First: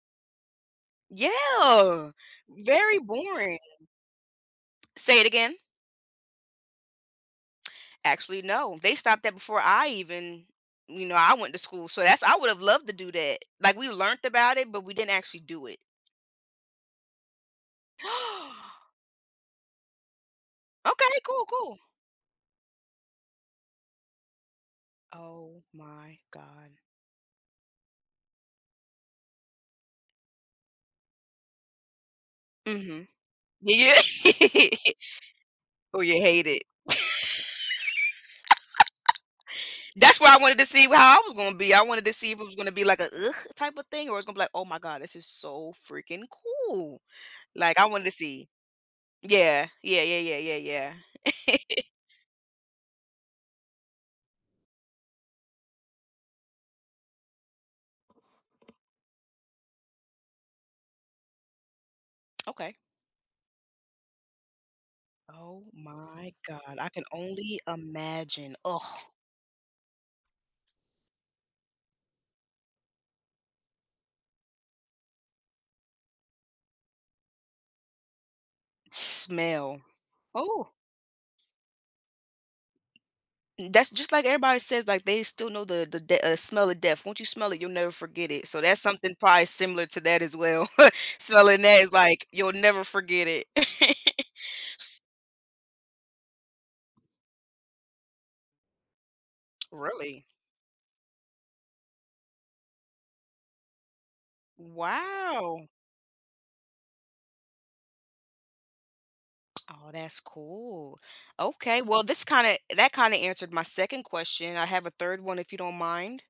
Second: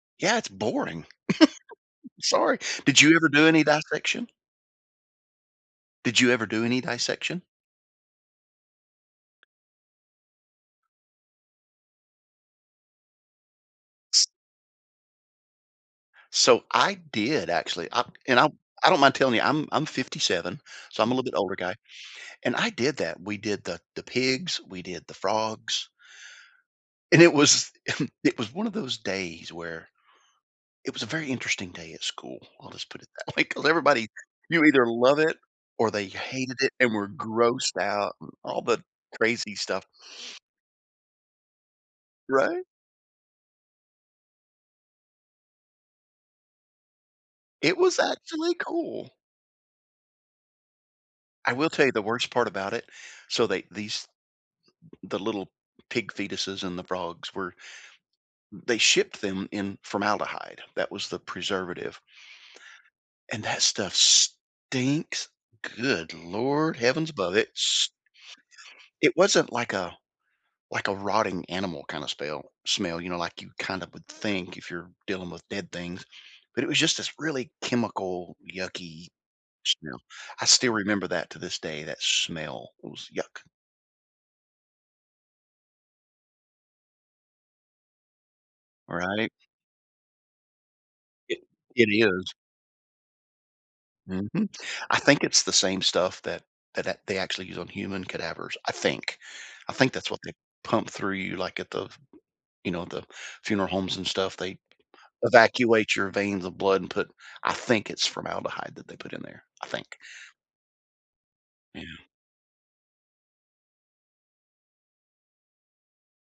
Yeah, it's boring. Yeah! Sorry. Very Did you ever do boring. any dissection? Say it again? Did you ever do any dissection? Actually, no. They stopped that before I even you know, I went to school, so that's I would have loved to do that. Like, we learned about it, but we didn't actually do it. So, I did, actually, I and I'm I don't mind telling you, I'm I'm 57, so I'm a Okay, little bit cool, older guy, cool. and I did that. We did the the pigs, we did the Oh frogs my god. and it was it was one of those days where it was a very interesting day at school, I'll just put Mhm. it that way, 'cause Yeah. everybody you either love it, or Or they you hate hated it. it, and were grossed out, and all the crazy stuff That's why I wanted to see wh how I was gonna be, I wanted to see if it was Right? gonna be like a "ugh" type of thing, or it was gonna be like, "Oh my god, this is so freaking cool." It Like, I was wanted to see actually cool. Yeah. Yeah, yeah, yeah, yeah, yeah. I will tell you the worst part about it. So, they these the little p pig fetuses and the frogs were n they shipped them in formaldehyde, that was the preservative Okay. and that stuff stinks. Oh Good my god. lord I can heavens above it. only S imagine, ugh. It wasn't like a like a rotting animal kind of spell smell, you know, like, you kinda would think, if you're dealing with dead things, but it was just this really chemical yucky Smell. smell. I Oh! still remember that to this day, that smell was yuck. N That's just like everybody says, like, they still know the the, dea uh, smell of death. Once you smell it, you'll never forget it, so that's something Right. probably similar to that as well. It Smelling that it is, like, is. you'll never forget it. Mhm. I S think it's the same stuff that tha that they actually use on human cadavers, I think. I think that's what Really? they pump through you, like, at the f you know, the funeral homes and stuff, they Wow. evacuate your veins of blood and put I think it's formaldehyde that they put in there, I Oh, think. that's cool. Okay, Yeah. well, this kinda that kinda answered my 2nd question, I have a 3rd one if you don't mind?